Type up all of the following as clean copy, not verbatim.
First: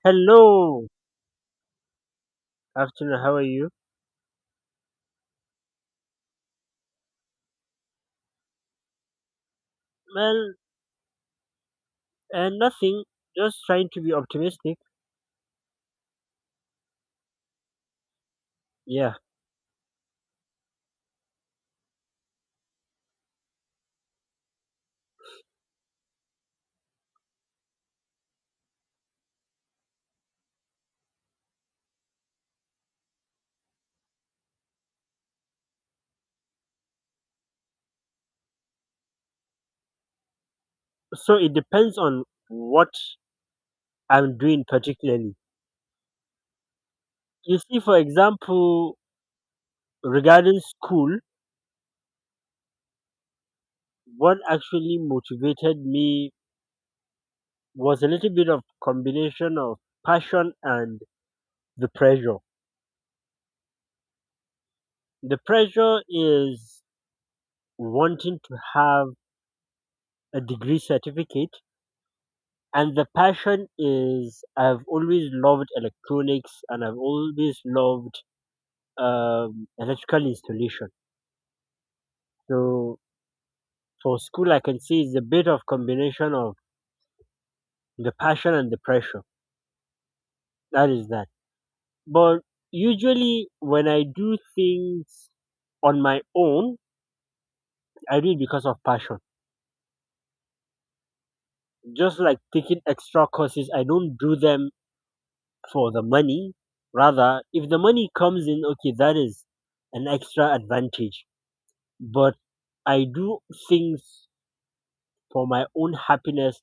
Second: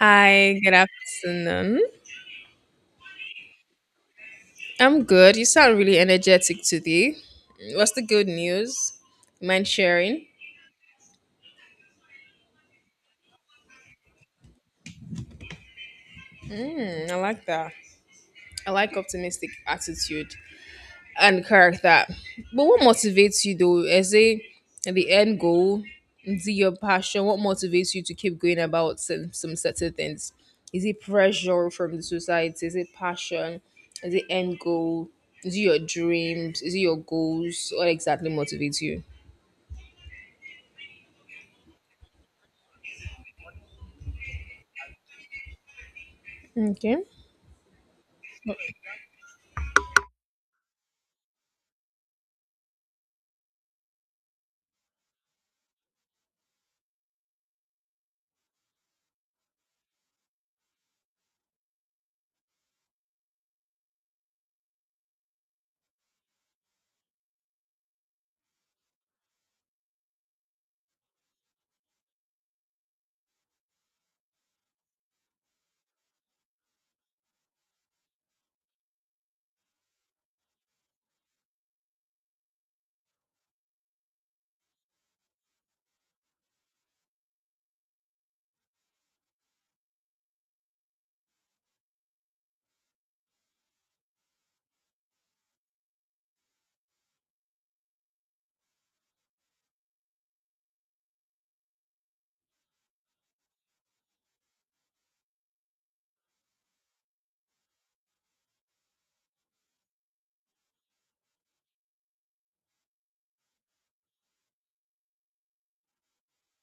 Hi, good Hello, afternoon. afternoon. How are you? I'm good. You sound really energetic today. What's the good news? Mind sharing? Well, nothing. Just trying to be optimistic. Hmm, I like that. I like Yeah. optimistic attitude and character. But what motivates you though? Is it the end goal? Is it your passion? What motivates you to keep going about some certain things? Is it pressure from the society? Is it passion? Is it end goal? Is it your dreams? Is it your goals? What exactly motivates you? So it depends on what I'm doing particularly. Okay. You see, for example, regarding school, what actually motivated me was a little bit of combination of passion and the pressure. The pressure is wanting to have a degree certificate, and the passion is I've always loved electronics and I've always loved electrical installation. So for school, I can see it's a bit of combination of the passion and the pressure. That is that. But usually, when I do things on my own, I do it because of passion. Just like taking extra courses, I don't do them for the money. Rather, if the money comes in, okay, that is an extra advantage. But I do things for my own happiness,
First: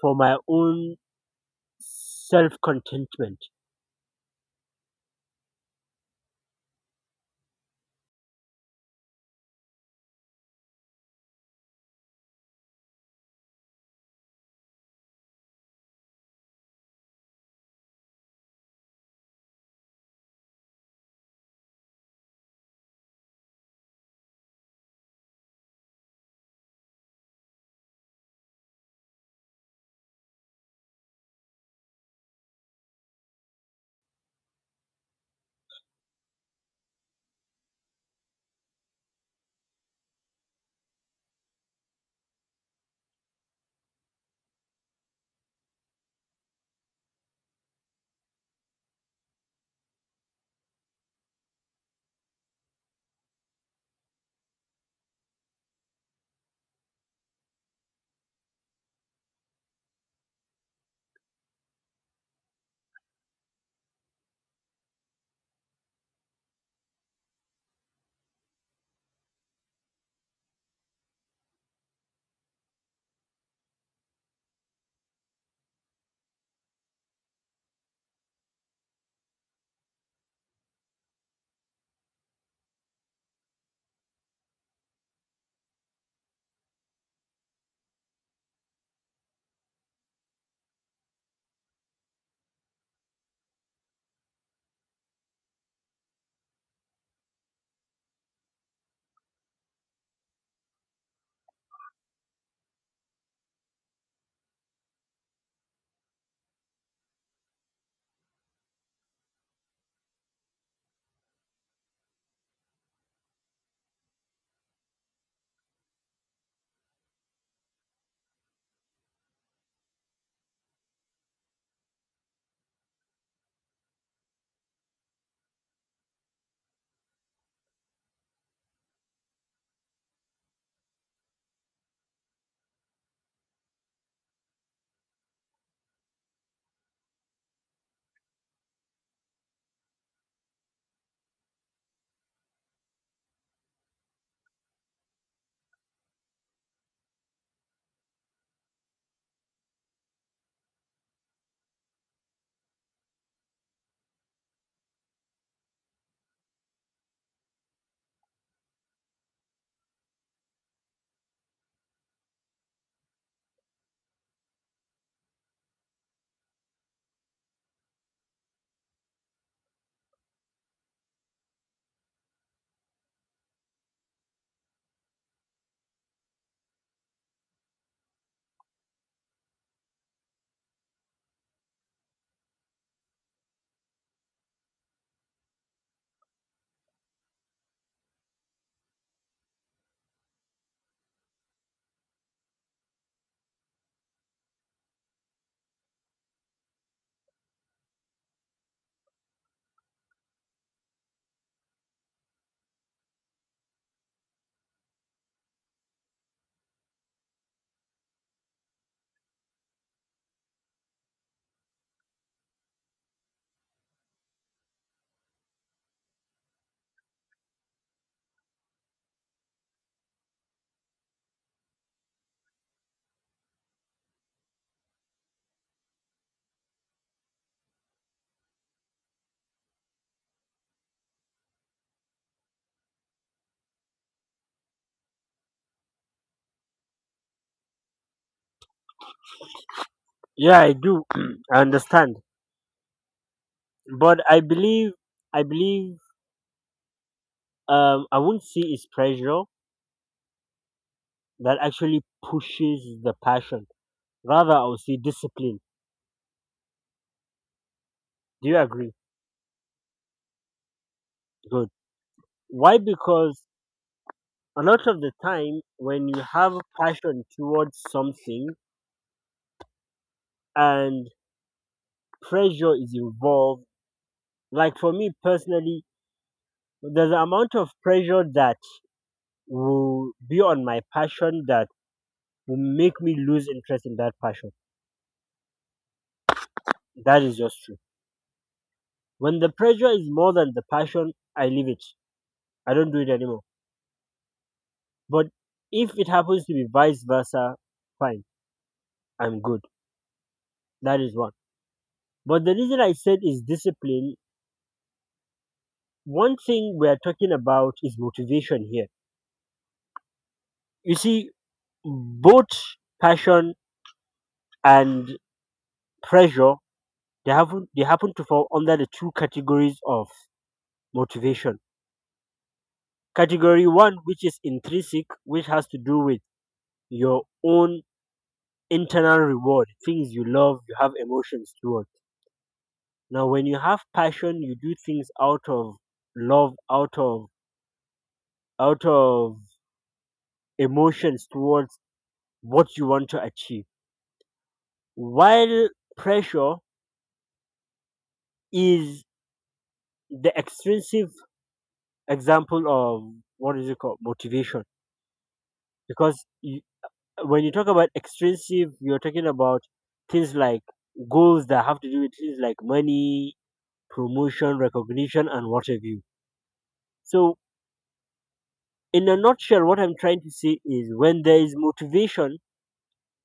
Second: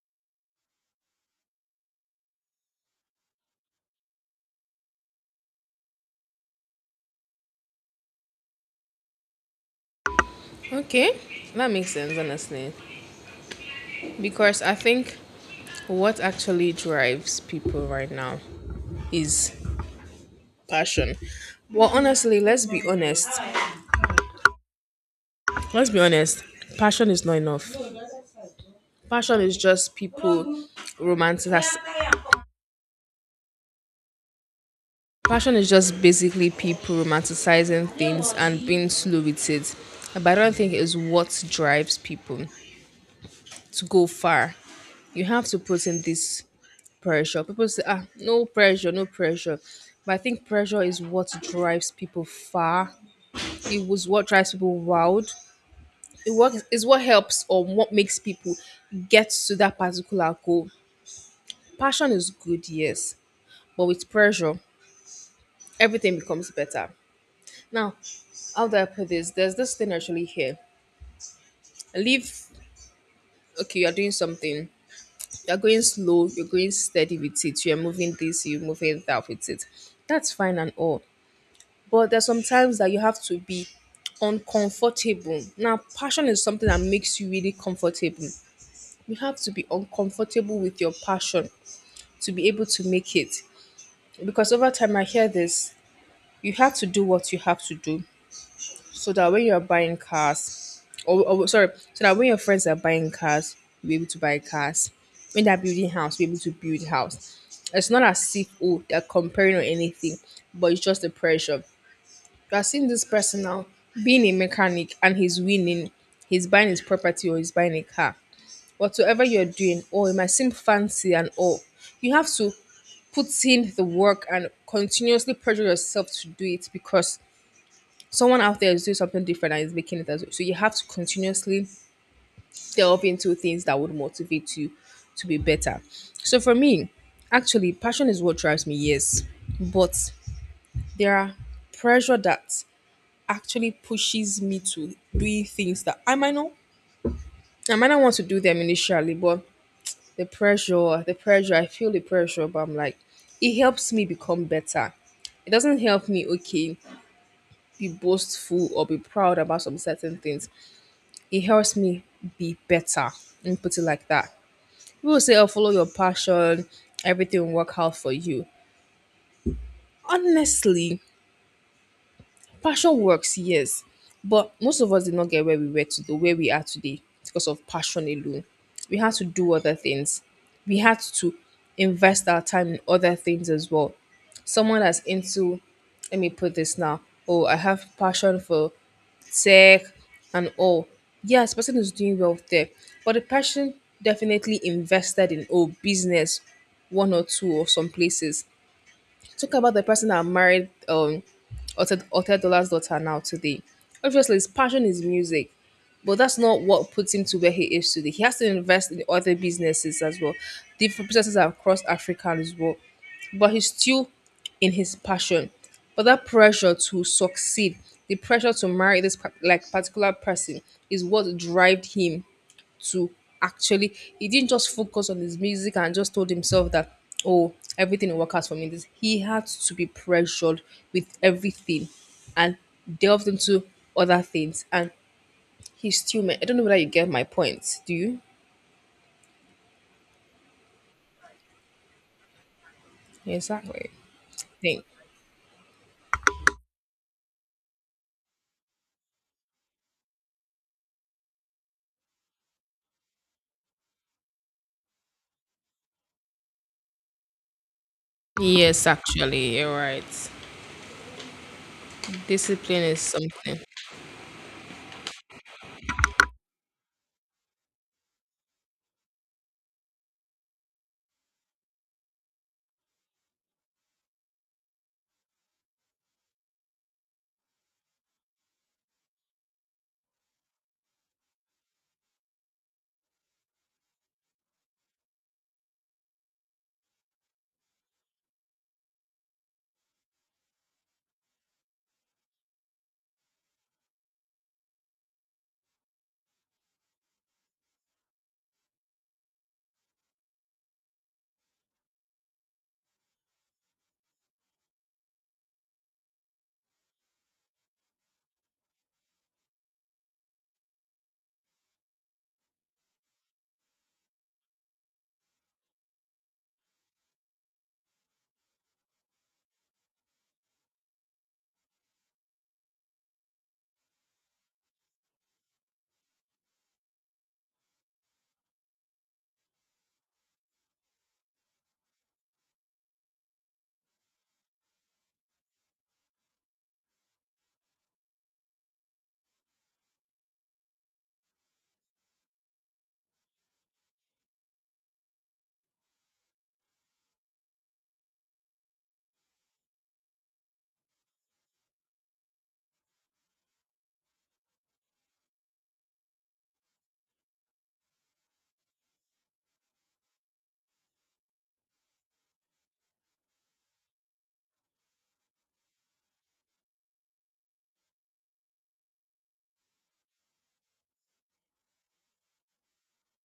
for my own self contentment. Okay, that makes sense, honestly. Because I think what actually drives people right now is passion. Well, honestly, let's be honest. Let's be honest. Passion is not enough. Passion is just people romanticizing. Passion is just basically people romanticizing things and being slow with it. But I don't think it's what drives people to go far. You have to put in this pressure. People say, ah, no pressure, no pressure. But I think pressure is what drives people far. It was what drives people wild. It what is what helps or what makes people get to that particular goal. Passion is good, yes, but with pressure, everything becomes better. Now, how do I put this? There's this thing actually here. Leave. Okay, you're doing something. You're going slow. You're going steady with it. You're moving this. You're moving that with it. That's fine and all, but there's sometimes that you have to be uncomfortable. Now, passion is something that makes you really comfortable. You have to be uncomfortable with your passion to be able to make it. Because over time, I hear this, you have to do what you have to do so that when you're buying cars, or sorry, so that when your friends are buying cars, you'll be able to buy cars. When they're building house, be able to build house. It's not as if, oh, they're comparing or anything, but it's just the pressure. You are seeing this person now being a mechanic and he's winning. He's buying his property or he's buying a car. Whatsoever you're doing, oh, it might seem fancy and all. You have to put in the work and continuously pressure yourself to do it because someone out there is doing something different and is making it as well. So you have to continuously delve into things that would motivate you to be better. So for me, actually, passion is what drives me, yes. But there are pressure that actually pushes me to doing things that I might not want to do them initially, but the pressure, I feel the pressure, but I'm like, it helps me become better. It doesn't help me, okay, be boastful or be proud about some certain things. It helps me be better and put it like that. People say, oh, follow your passion, everything will work out for you. Honestly, passion works, yes, but most of us did not get where we were to the where we are today because of passion alone. We had to do other things. We had to invest our time in other things as well. Someone that's into, let me put this now. Oh, I have passion for tech and all. Yes, person is doing well there, but the person definitely invested in, oh, business, one or two or some places. Talk about the person that married Otedola's daughter now today. Obviously, his passion is music, but that's not what puts him to where he is today. He has to invest in other businesses as well, different businesses across Africa as well. But he's still in his passion. But that pressure to succeed, the pressure to marry like particular person, is what drives him to actually, he didn't just focus on his music and just told himself that, oh, everything will work out for me. This, he had to be pressured with everything and delved into other things and he's still I don't know whether you get my point, do you? Yeah, I do. I understand. Exactly. But I Thing, believe, I believe, I won't say it's pressure that actually pushes the passion. Rather, I would say discipline. Do you yes, agree? actually, you're right. Good. Why? Discipline is Because something. a lot of the time, when you have passion towards something and pressure is involved, like for me personally, there's an amount of pressure that will be on my passion that will make me lose interest in that passion. That is just true. When the pressure is more than the passion, I leave it. I don't do it anymore. But if it happens to be vice versa, fine, I'm good. That is one. But the reason I said is discipline. One thing we are talking about is motivation here. You see, both passion and pressure, they happen to fall under the two categories of motivation. Category one, which is intrinsic, which has to do with your own internal reward, things you love, you have emotions towards. Now, when you have passion, you do things out of love, out of emotions towards what you want to achieve. While pressure is the extrinsic example of, what is it called, motivation, because you, when you talk about extrinsic, you're talking about things like goals that have to do with things like money, promotion, recognition, and what have you. So, in a nutshell, what I'm trying to say is when there is motivation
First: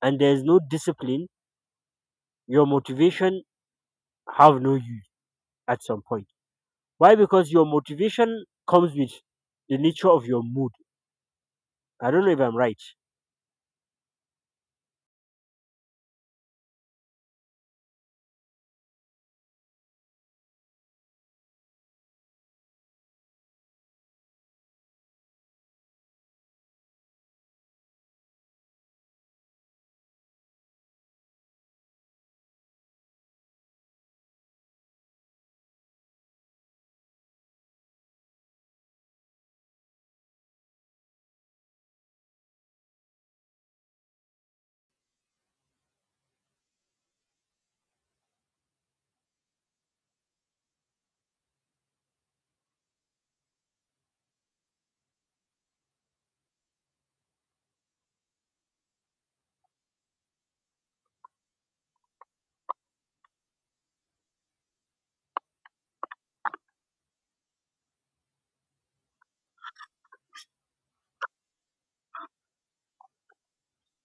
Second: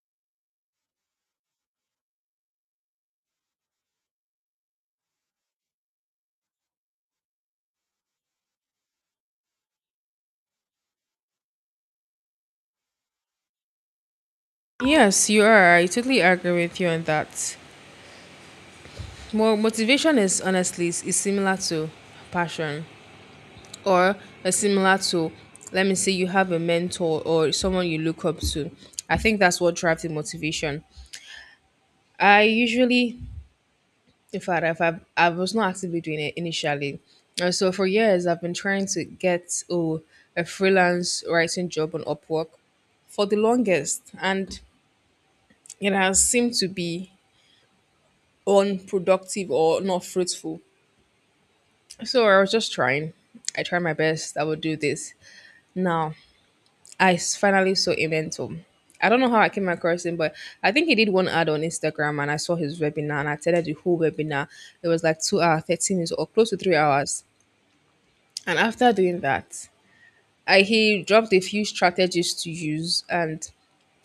and there is no discipline, your motivation have no use at some point. Why? Because your motivation comes with the nature of your mood. I don't know if I'm right. Yes, you are. I totally agree with you on that. More motivation is honestly is similar to passion, or a similar to, let me say, you have a mentor or someone you look up to. I think that's what drives the motivation. I usually, in fact, I was not actively doing it initially, and so for years I've been trying to get, oh, a freelance writing job on Upwork for the longest, and it has seemed to be unproductive or not fruitful. So I was just trying, I tried my best, I would do this. Now, finally saw Emento. I don't know how I came across him, but I think he did one ad on Instagram and I saw his webinar and I attended the whole webinar. It was like 2 hours, 30 minutes or close to 3 hours. And after doing that, he dropped a few strategies to use and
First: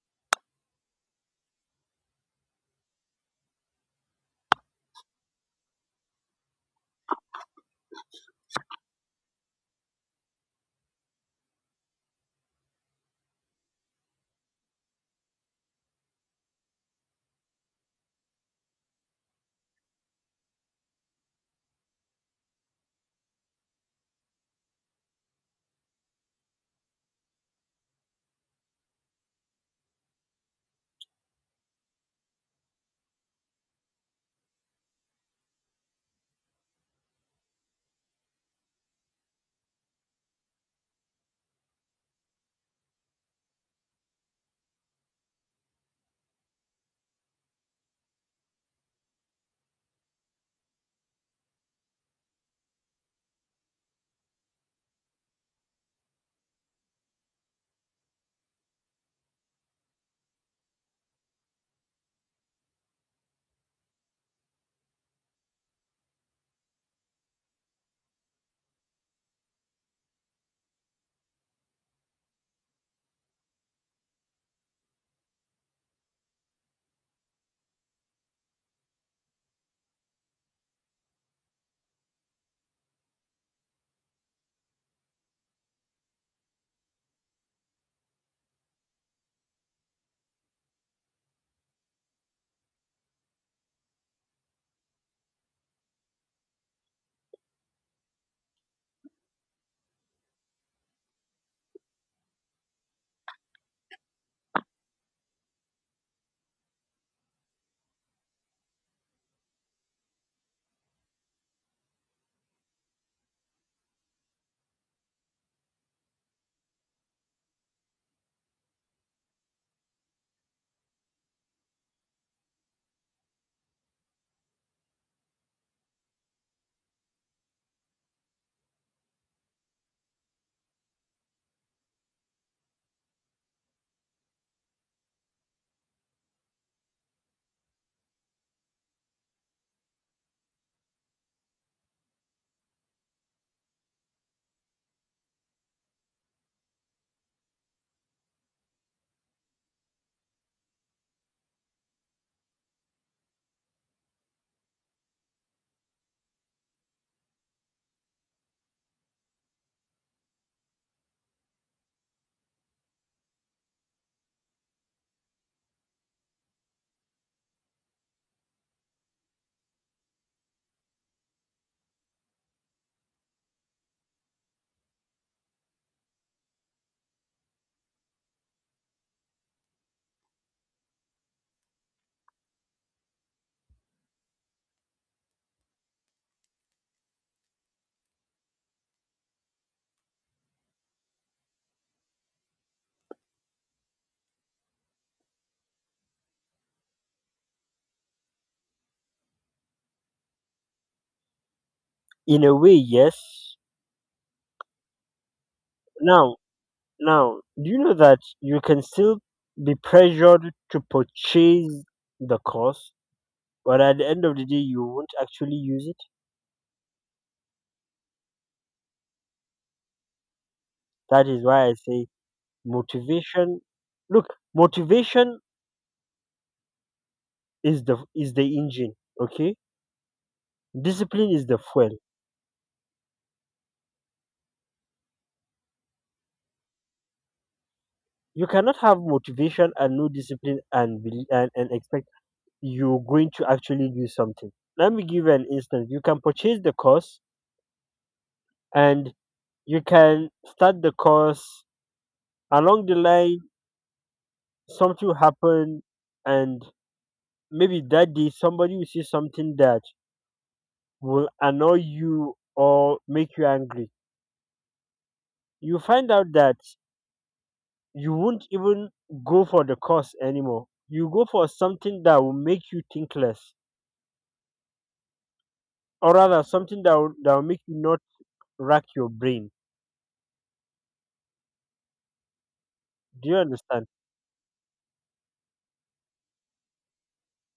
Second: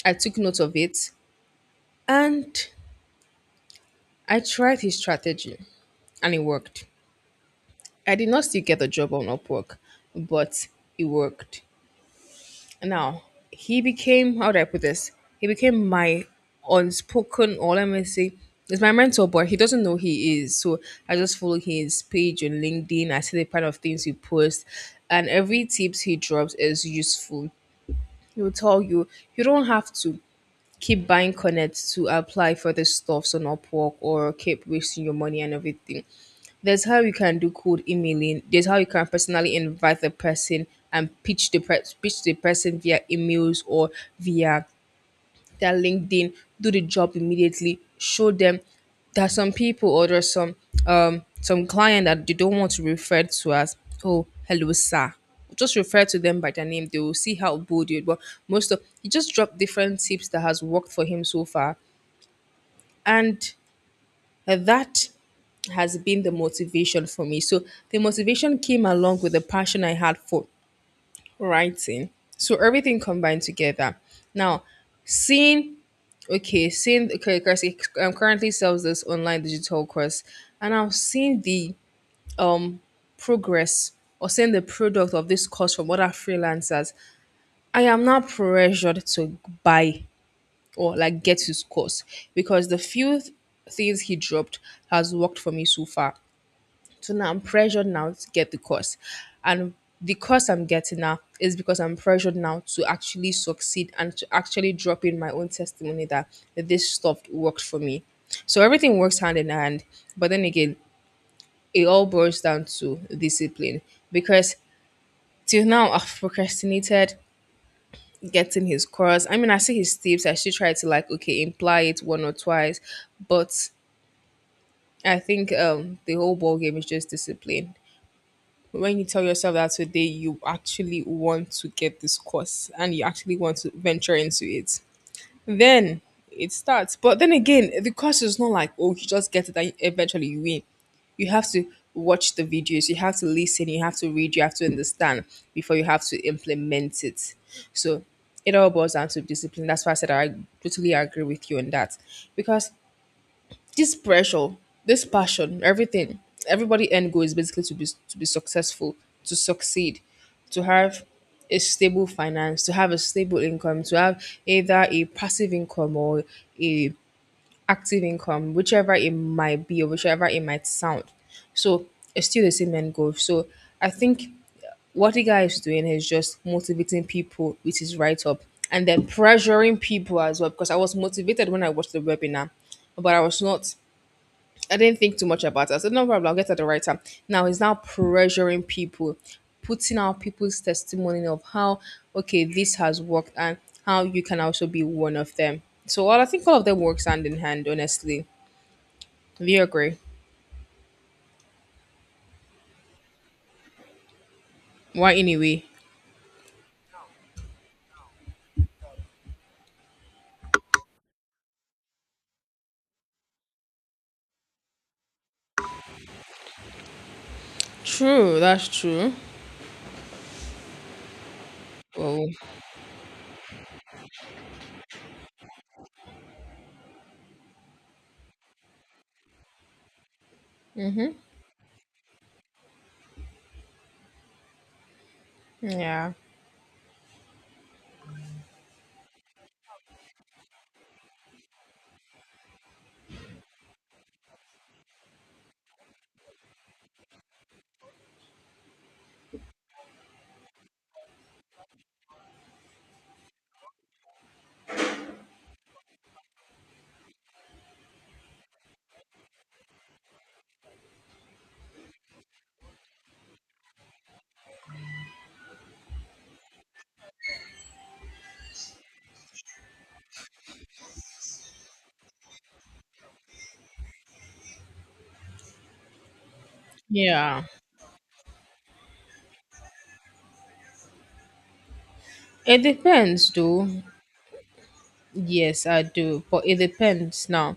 I took note of it, and I tried his strategy and it worked. I did not still get the job on Upwork, but it worked. Now, he became, how do I put this? He became my unspoken, or let me say, he's my mentor, but he doesn't know he is. So I just follow his page on LinkedIn. I see the kind of things he posts, and every tips he drops is useful. He will tell you, you don't have to keep buying connect to apply for the stuffs on Upwork or keep wasting your money and everything. There's how you can do cold emailing. There's how you can personally invite the person and pitch the pitch the person via emails or via their LinkedIn, do the job immediately, show them. There are some people, or there's some client that they don't want to refer to as, oh, hello sir. Just refer to them by their name. They will see how bold you are. But most of, he just dropped different tips that has worked for him so far, and that has been the motivation for me. So the motivation came along with the passion I had for writing. So everything combined together. Now, seeing, okay, seeing, okay, because he, currently sells this online digital course, and I've seen the um progress, or seeing the product of this course from other freelancers. I am not pressured to buy or like get his course because the few things he dropped has worked for me so far. So now I'm pressured now to get the course. And the course I'm getting now is because I'm pressured now to actually succeed and to actually drop in my own testimony that this stuff worked for me. So everything works hand in hand. But then again, it all boils down to discipline because till now I've procrastinated getting his course. I mean, I see his tips. I should try to, like, okay, imply it one or twice, but I think the whole ball game is just discipline. When you tell yourself that today you actually want to get this course and you actually want to venture into it, then it starts. But then again, the course is not like, oh, you just get it and eventually you win. You have to watch the videos, you have to listen, you have to read, you have to understand before you have to implement it. So it all boils down to discipline. That's why I said I totally agree with you on that. Because this pressure, this passion, everything, everybody end goal is basically to be successful, to succeed, to have a stable finance, to have a stable income, to have either a passive income or a active income, whichever it might be or whichever it might sound. So it's still the same end goal. So I think what the guy is doing is just motivating people with his write up and then pressuring people as well. Because I was motivated when I watched the webinar, but I was not I didn't think too much about it. I said, no problem, I'll get at the right time. Now he's now pressuring people, putting out people's testimony of how, okay, this has worked and how you can also be one of them. So well, I think all of them works hand in hand, honestly. Do you agree? In a way, yes. Why anyway? Now, Now, do you know that you can still be pressured to purchase the course, but at the end of the day, you won't actually use it? True, that's true. That is why I say Oh, motivation. Look, motivation is the engine. Okay, discipline is the fuel. yeah. You cannot have motivation and no discipline and expect you're going to actually do something. Let me give you an instance. You can purchase the course and you can start the course. Along the line something will happen, and maybe that day somebody will say something that will annoy you or make you angry. You find out that you won't even go for the cause anymore. You go for something that will make you think less, or rather something that will Yeah. make you not rack your brain. It Do depends you though. understand? Yes, I do. But it depends now.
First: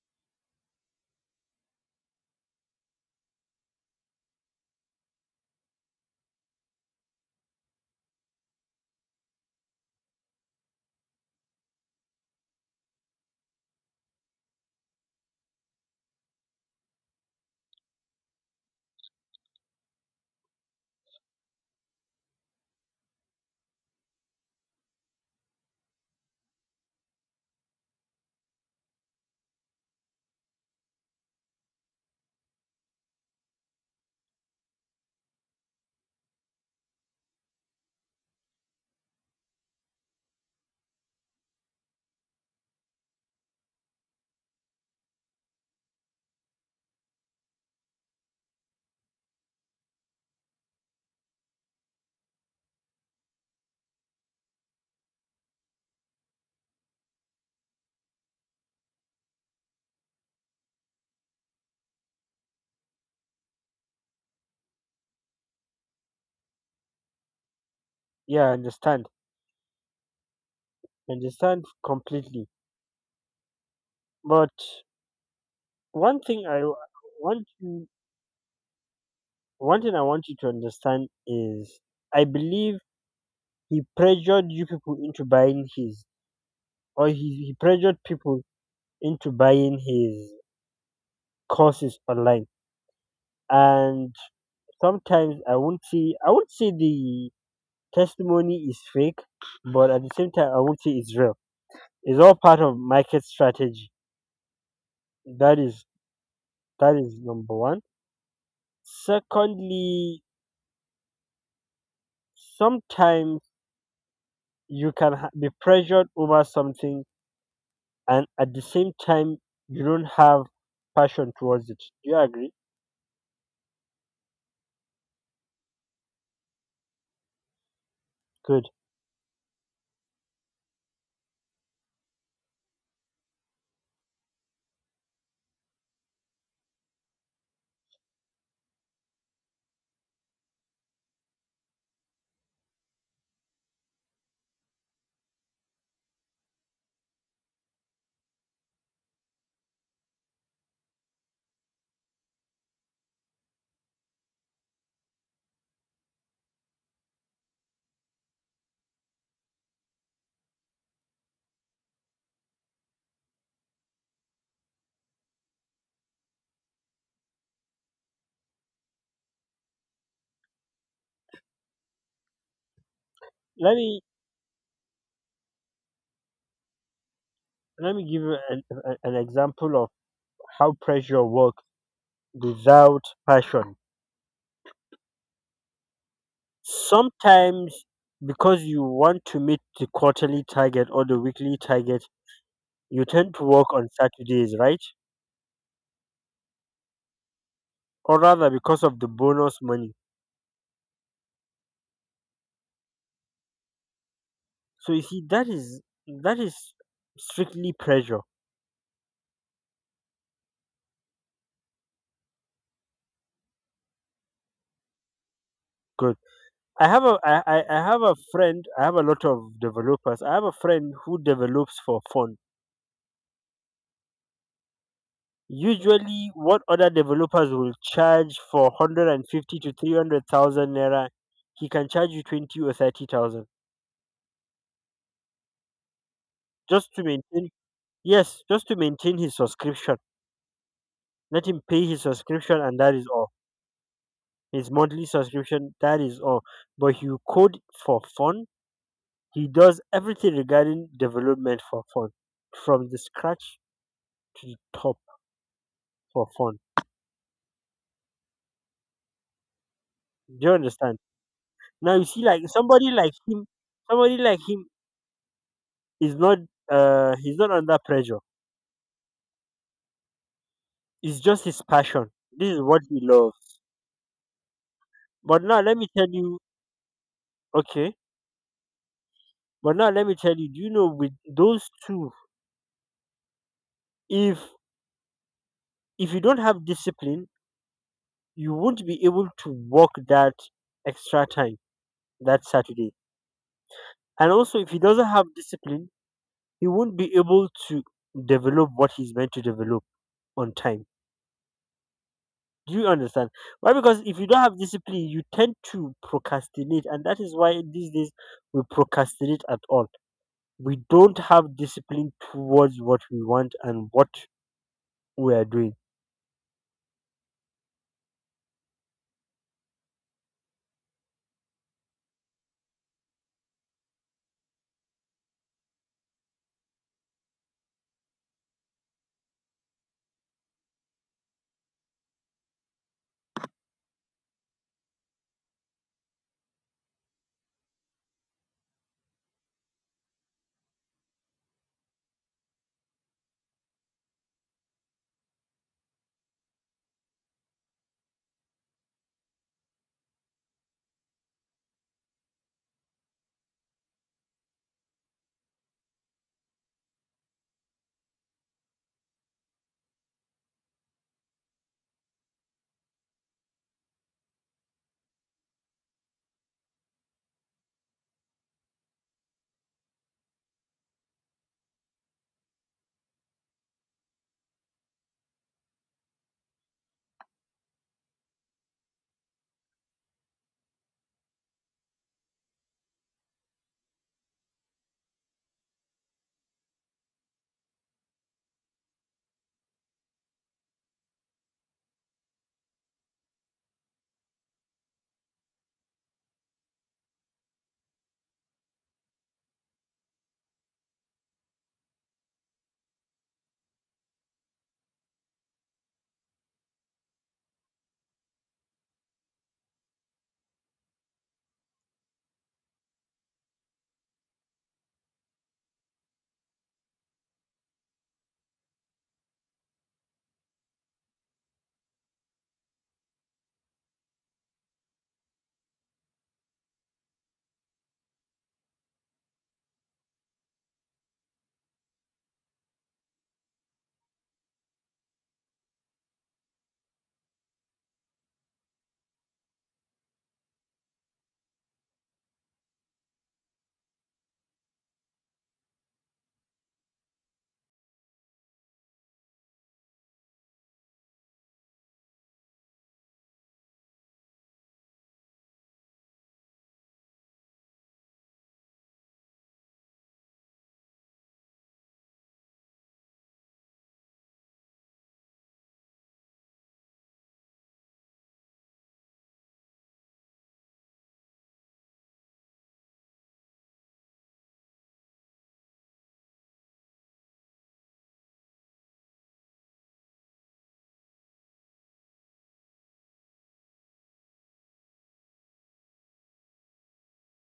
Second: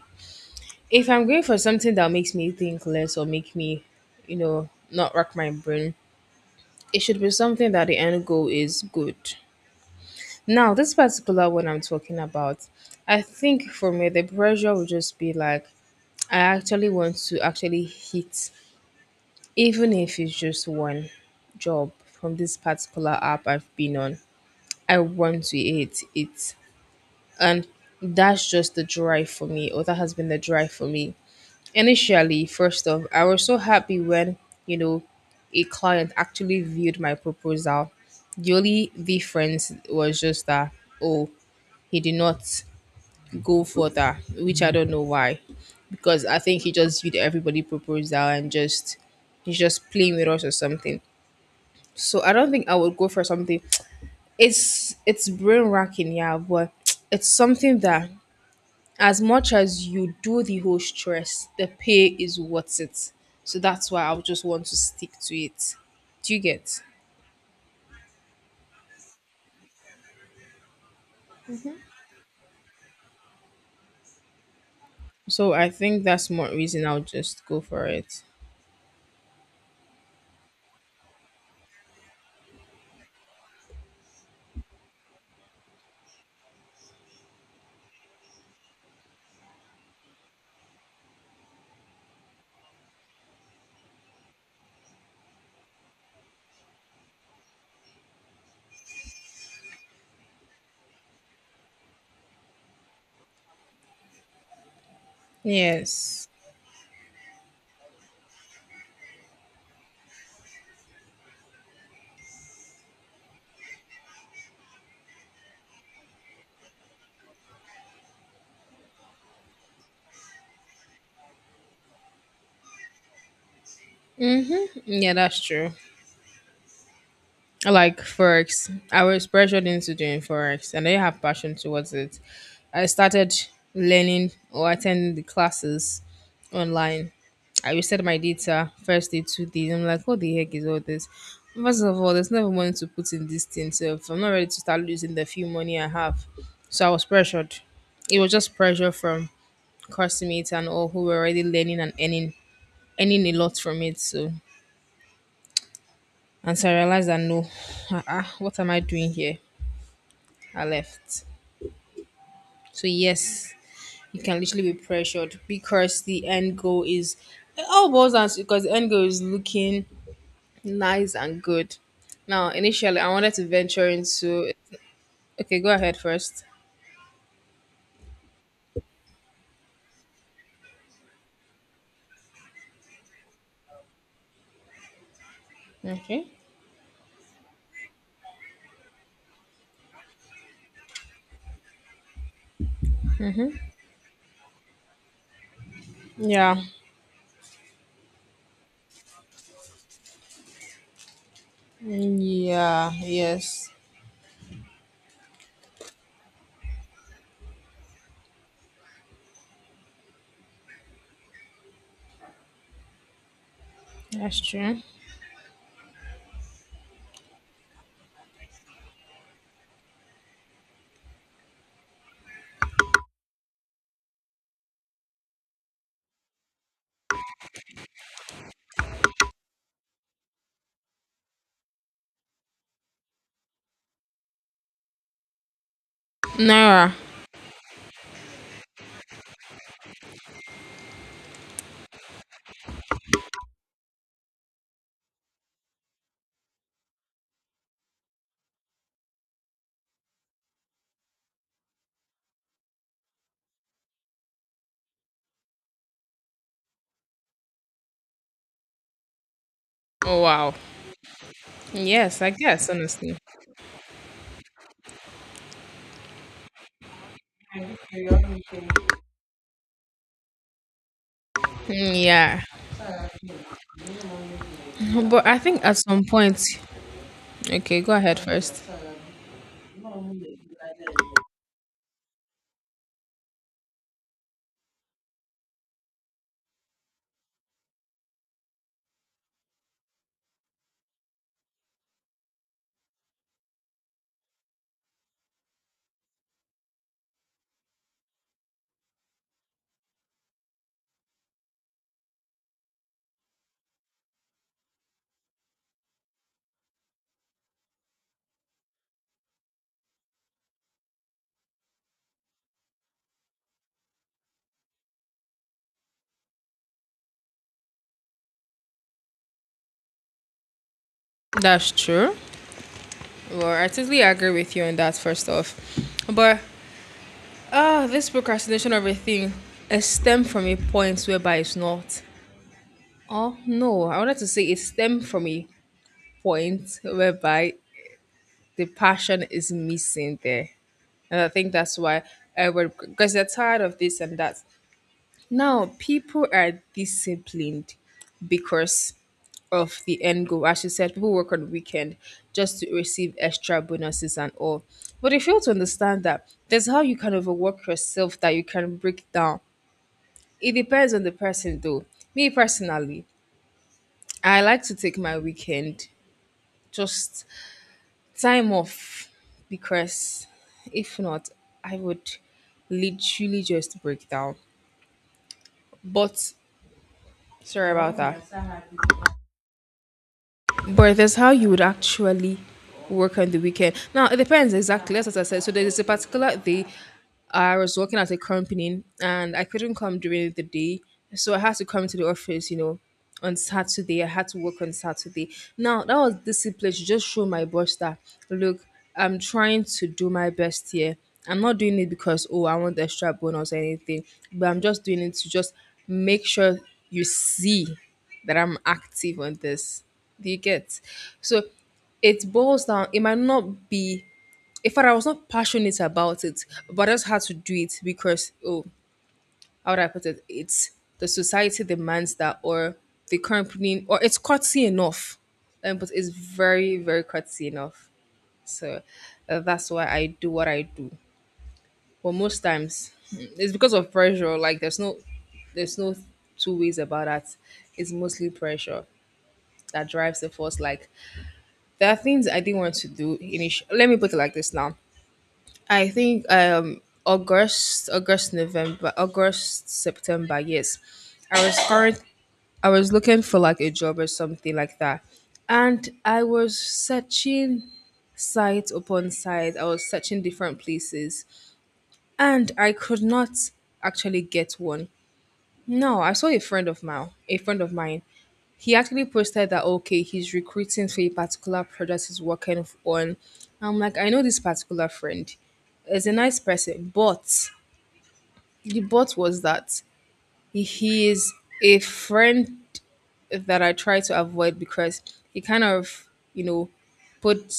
If I'm going for something that makes me think less or make me, you know, not rack my brain, it should be something that the end goal is good. Now, this particular one I'm talking about, I think for me, the pressure would just be like, I actually want to actually hit, even if it's just one job from this particular app I've been on. I want to hit it. And that's just the drive for me, or that has been the drive for me. Initially, first off, I was so happy when, you know, a client actually viewed my proposal. The only difference was just that, oh, he did not go further, which I don't know why. Because I think he just viewed everybody proposal and just he's just playing with us or something. So I don't think I would go for something. It's brain racking, yeah, but it's something that as much as you do the whole stress, the pay is worth it. So that's why I would just want to stick to it. Do you get? Yeah, I understand. Understand completely. But So I think one that's thing more i w- reason I'll want just go for you it. one thing I want you to understand is I believe he pressured you people into buying his, or he pressured people into buying his courses online. And sometimes I won't say the testimony is fake, but at the same time I won't say it's real. It's all part of market strategy. that is Yes. that is number one. Secondly, sometimes you can be pressured over something, and at the same time you don't have passion towards it. Do you agree? Mm-hmm. Yeah, that's true. Like Good. forex, I was pressured into doing forex and I have passion towards it. I started learning or attending the classes online. I reset my data first day, 2 days, I'm like, what the heck is all this? First of all, there's never money to put in this thing, so if I'm not ready to start losing the few money I have. So I was pressured. It was just pressure from classmates and all who were already learning and earning, earning a lot from it. So, and so I realized that no, uh-uh, what am I doing here? I left. So yes, you can literally be pressured because the end goal is, it all boils down to- because the end goal is looking nice and good. Now, initially, I wanted to let venture me into. Okay, go ahead first. let me give you an, an example of how pressure works without passion. Okay. Sometimes because you want to meet the quarterly target or the weekly target, you tend to work on Saturdays, right? Yeah. Or rather because of the bonus money. Yeah. Yes. So you see, that is strictly pressure. That's true. Good. I have a friend. I have a lot of developers. I have a friend who develops for fun. Usually, what other developers will charge for 150 to 300,000 naira, he can charge you 20 or 30,000, Nara. just to maintain, yes, just to maintain his subscription. Let him pay his subscription, and that is all. His monthly subscription, that is all. But you code for fun, he does everything regarding development for fun, from the scratch to the top, for fun. Oh Do you wow. understand? Now, you Yes, see, I like guess honestly. Somebody like him he's not he's not under pressure. It's just his Mm, passion. yeah. This is what he loves. But I But now think let at me some tell you point. Okay, go okay. ahead first. But now let me tell you, do you know with those two, if if you don't have discipline, you won't be able to work that extra time, that Saturday. And also if he doesn't have discipline, he won't be able to develop what he's meant to develop on time. Do you understand? Why? Because if you don't have discipline, you tend to procrastinate, and that is why these days we procrastinate at all. We don't have discipline towards what we want and what we are doing. That's true. Well, I totally agree with you on that, first off. But this procrastination of a thing, it stemmed from a point whereby it's not. Oh, no, I wanted to say it stemmed from a point whereby the passion is missing there. And I think that's why I everyone, because they're tired of this and that. Now, people are disciplined because of the end goal. As she said, people work on the weekend just to receive extra bonuses and all. But they fail to understand that there's how you can overwork yourself that you can break down. It depends on the person though. Me personally, I like to take my weekend, just time off, because if not, I would literally just break down. But sorry about that. But that's how you would actually work on the weekend. Now it depends exactly. That's what I said. So there is a particular day I was working at a company and I couldn't come during the day. So I had to come to the office, you know, on Saturday. I had to work on Saturday. Now that was discipline to just show my boss that look, I'm trying to do my best here. I'm not doing it because oh I want the extra bonus or anything, but I'm just doing it to just make sure you see that I'm active on this. Do you get? So it boils down, it might not be, in fact I was not passionate about it, but I just had to do it because oh, how would I put it? It's the society demands that, or the company, or it's courtesy enough. But it's very, very courtesy enough. So that's why I do what I do. But most times it's because of pressure. Like there's no two ways about that. It's mostly pressure that drives the force. Like there are things I didn't want to do. Initially, let me put it like this now. I think August, August, November, August, September. Yes, I was current. I was looking for like a job or something like that, and I was searching site upon site. I was searching different places, and I could not actually get one. No, I saw a friend of mine, a friend of mine. He actually posted that okay, he's recruiting for a particular project he's on. I'm like, I know this particular friend. He's a nice person, but the but was that he is a friend that I try to avoid because he kind of, you know, put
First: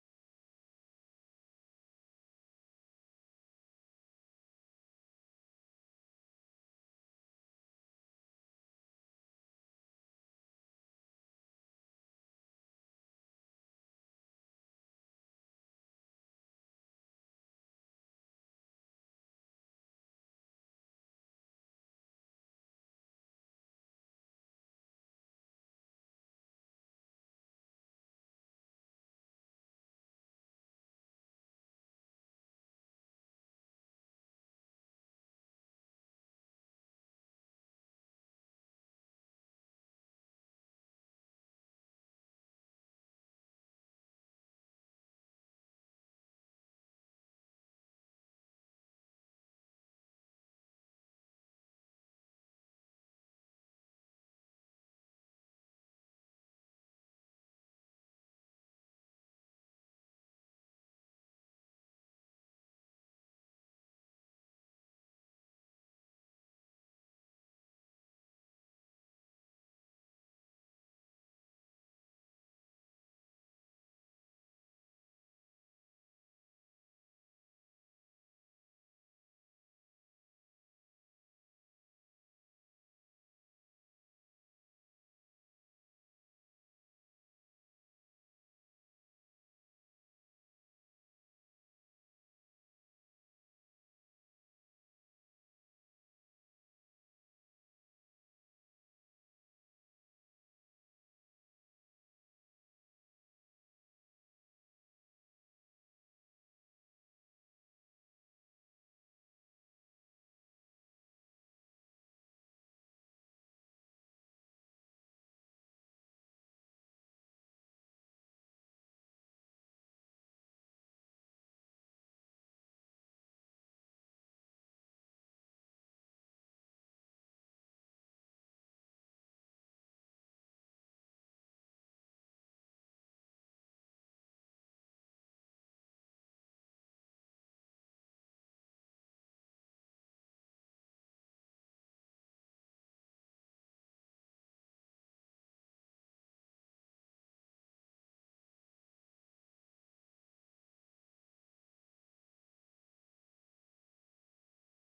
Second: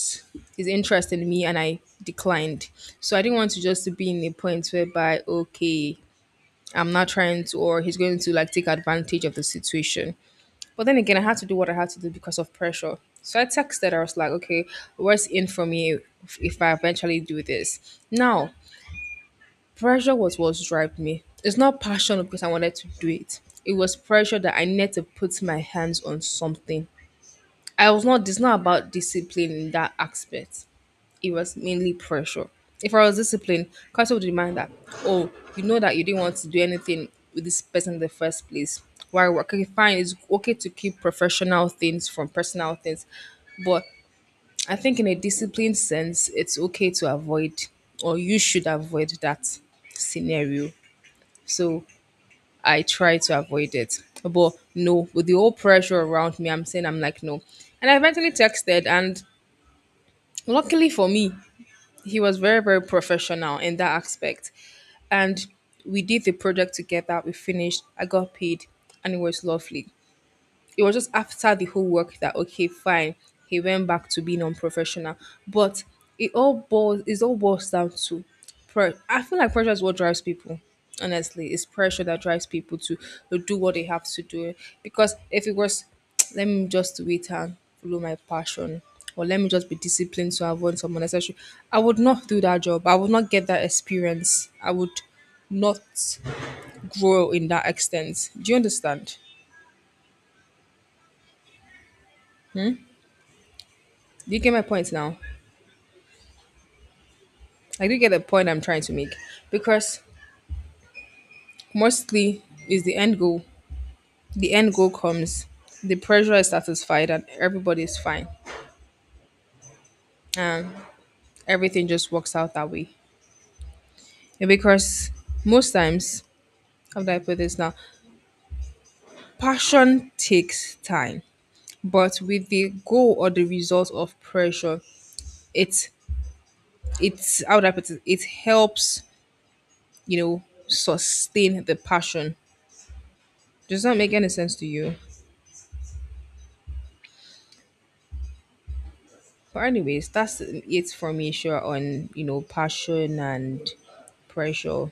his interest in me and I declined. So I didn't want to just to be in a point whereby, okay, I'm not trying to, or he's going to like take advantage of the situation. But then again, I had to do what I had to do because of pressure. So I texted her, I was like, okay, what's in for me if I eventually do this? Now, pressure was what drove me. It's not passion because I wanted to do it. It was pressure that I needed to put my hands on something. I was not, it's not about discipline in that aspect, it was mainly pressure. If I was disciplined, counsel would remind that, oh, you know that you didn't want to do anything with this person in the first place. Why work? Okay, fine, it's okay to keep professional things from personal things, but I think in a disciplined sense, it's okay to avoid or you should avoid that scenario. So I try to avoid it. But no, with the whole pressure around me, I'm saying I'm like, no. And I eventually texted, and luckily for me, he was very very professional in that aspect, and we did the project together, we finished, I got paid, and it was lovely. It was just after the whole work that okay fine, he went back to being unprofessional. But it all boils down to pressure. I feel like pressure is what drives people, honestly. It's pressure that drives people to do what they have to do, because if it was let me just wait and follow my passion, or let me just be disciplined to avoid some unnecessary, I would not do that job, I would not get that experience, I would not grow in that extent. Do you understand? Do you get my point now? I do get the point I'm trying to make, because mostly is the end goal. The end goal comes, the pressure is satisfied, and everybody is fine, and everything just works out that way. And because most times, how do I put this now? Passion takes time, but with the goal or the result of pressure, it's it's how do I put it? It helps you know sustain the passion. Does that make any sense to you? But anyways, that's it for me. Sure on you know passion and pressure.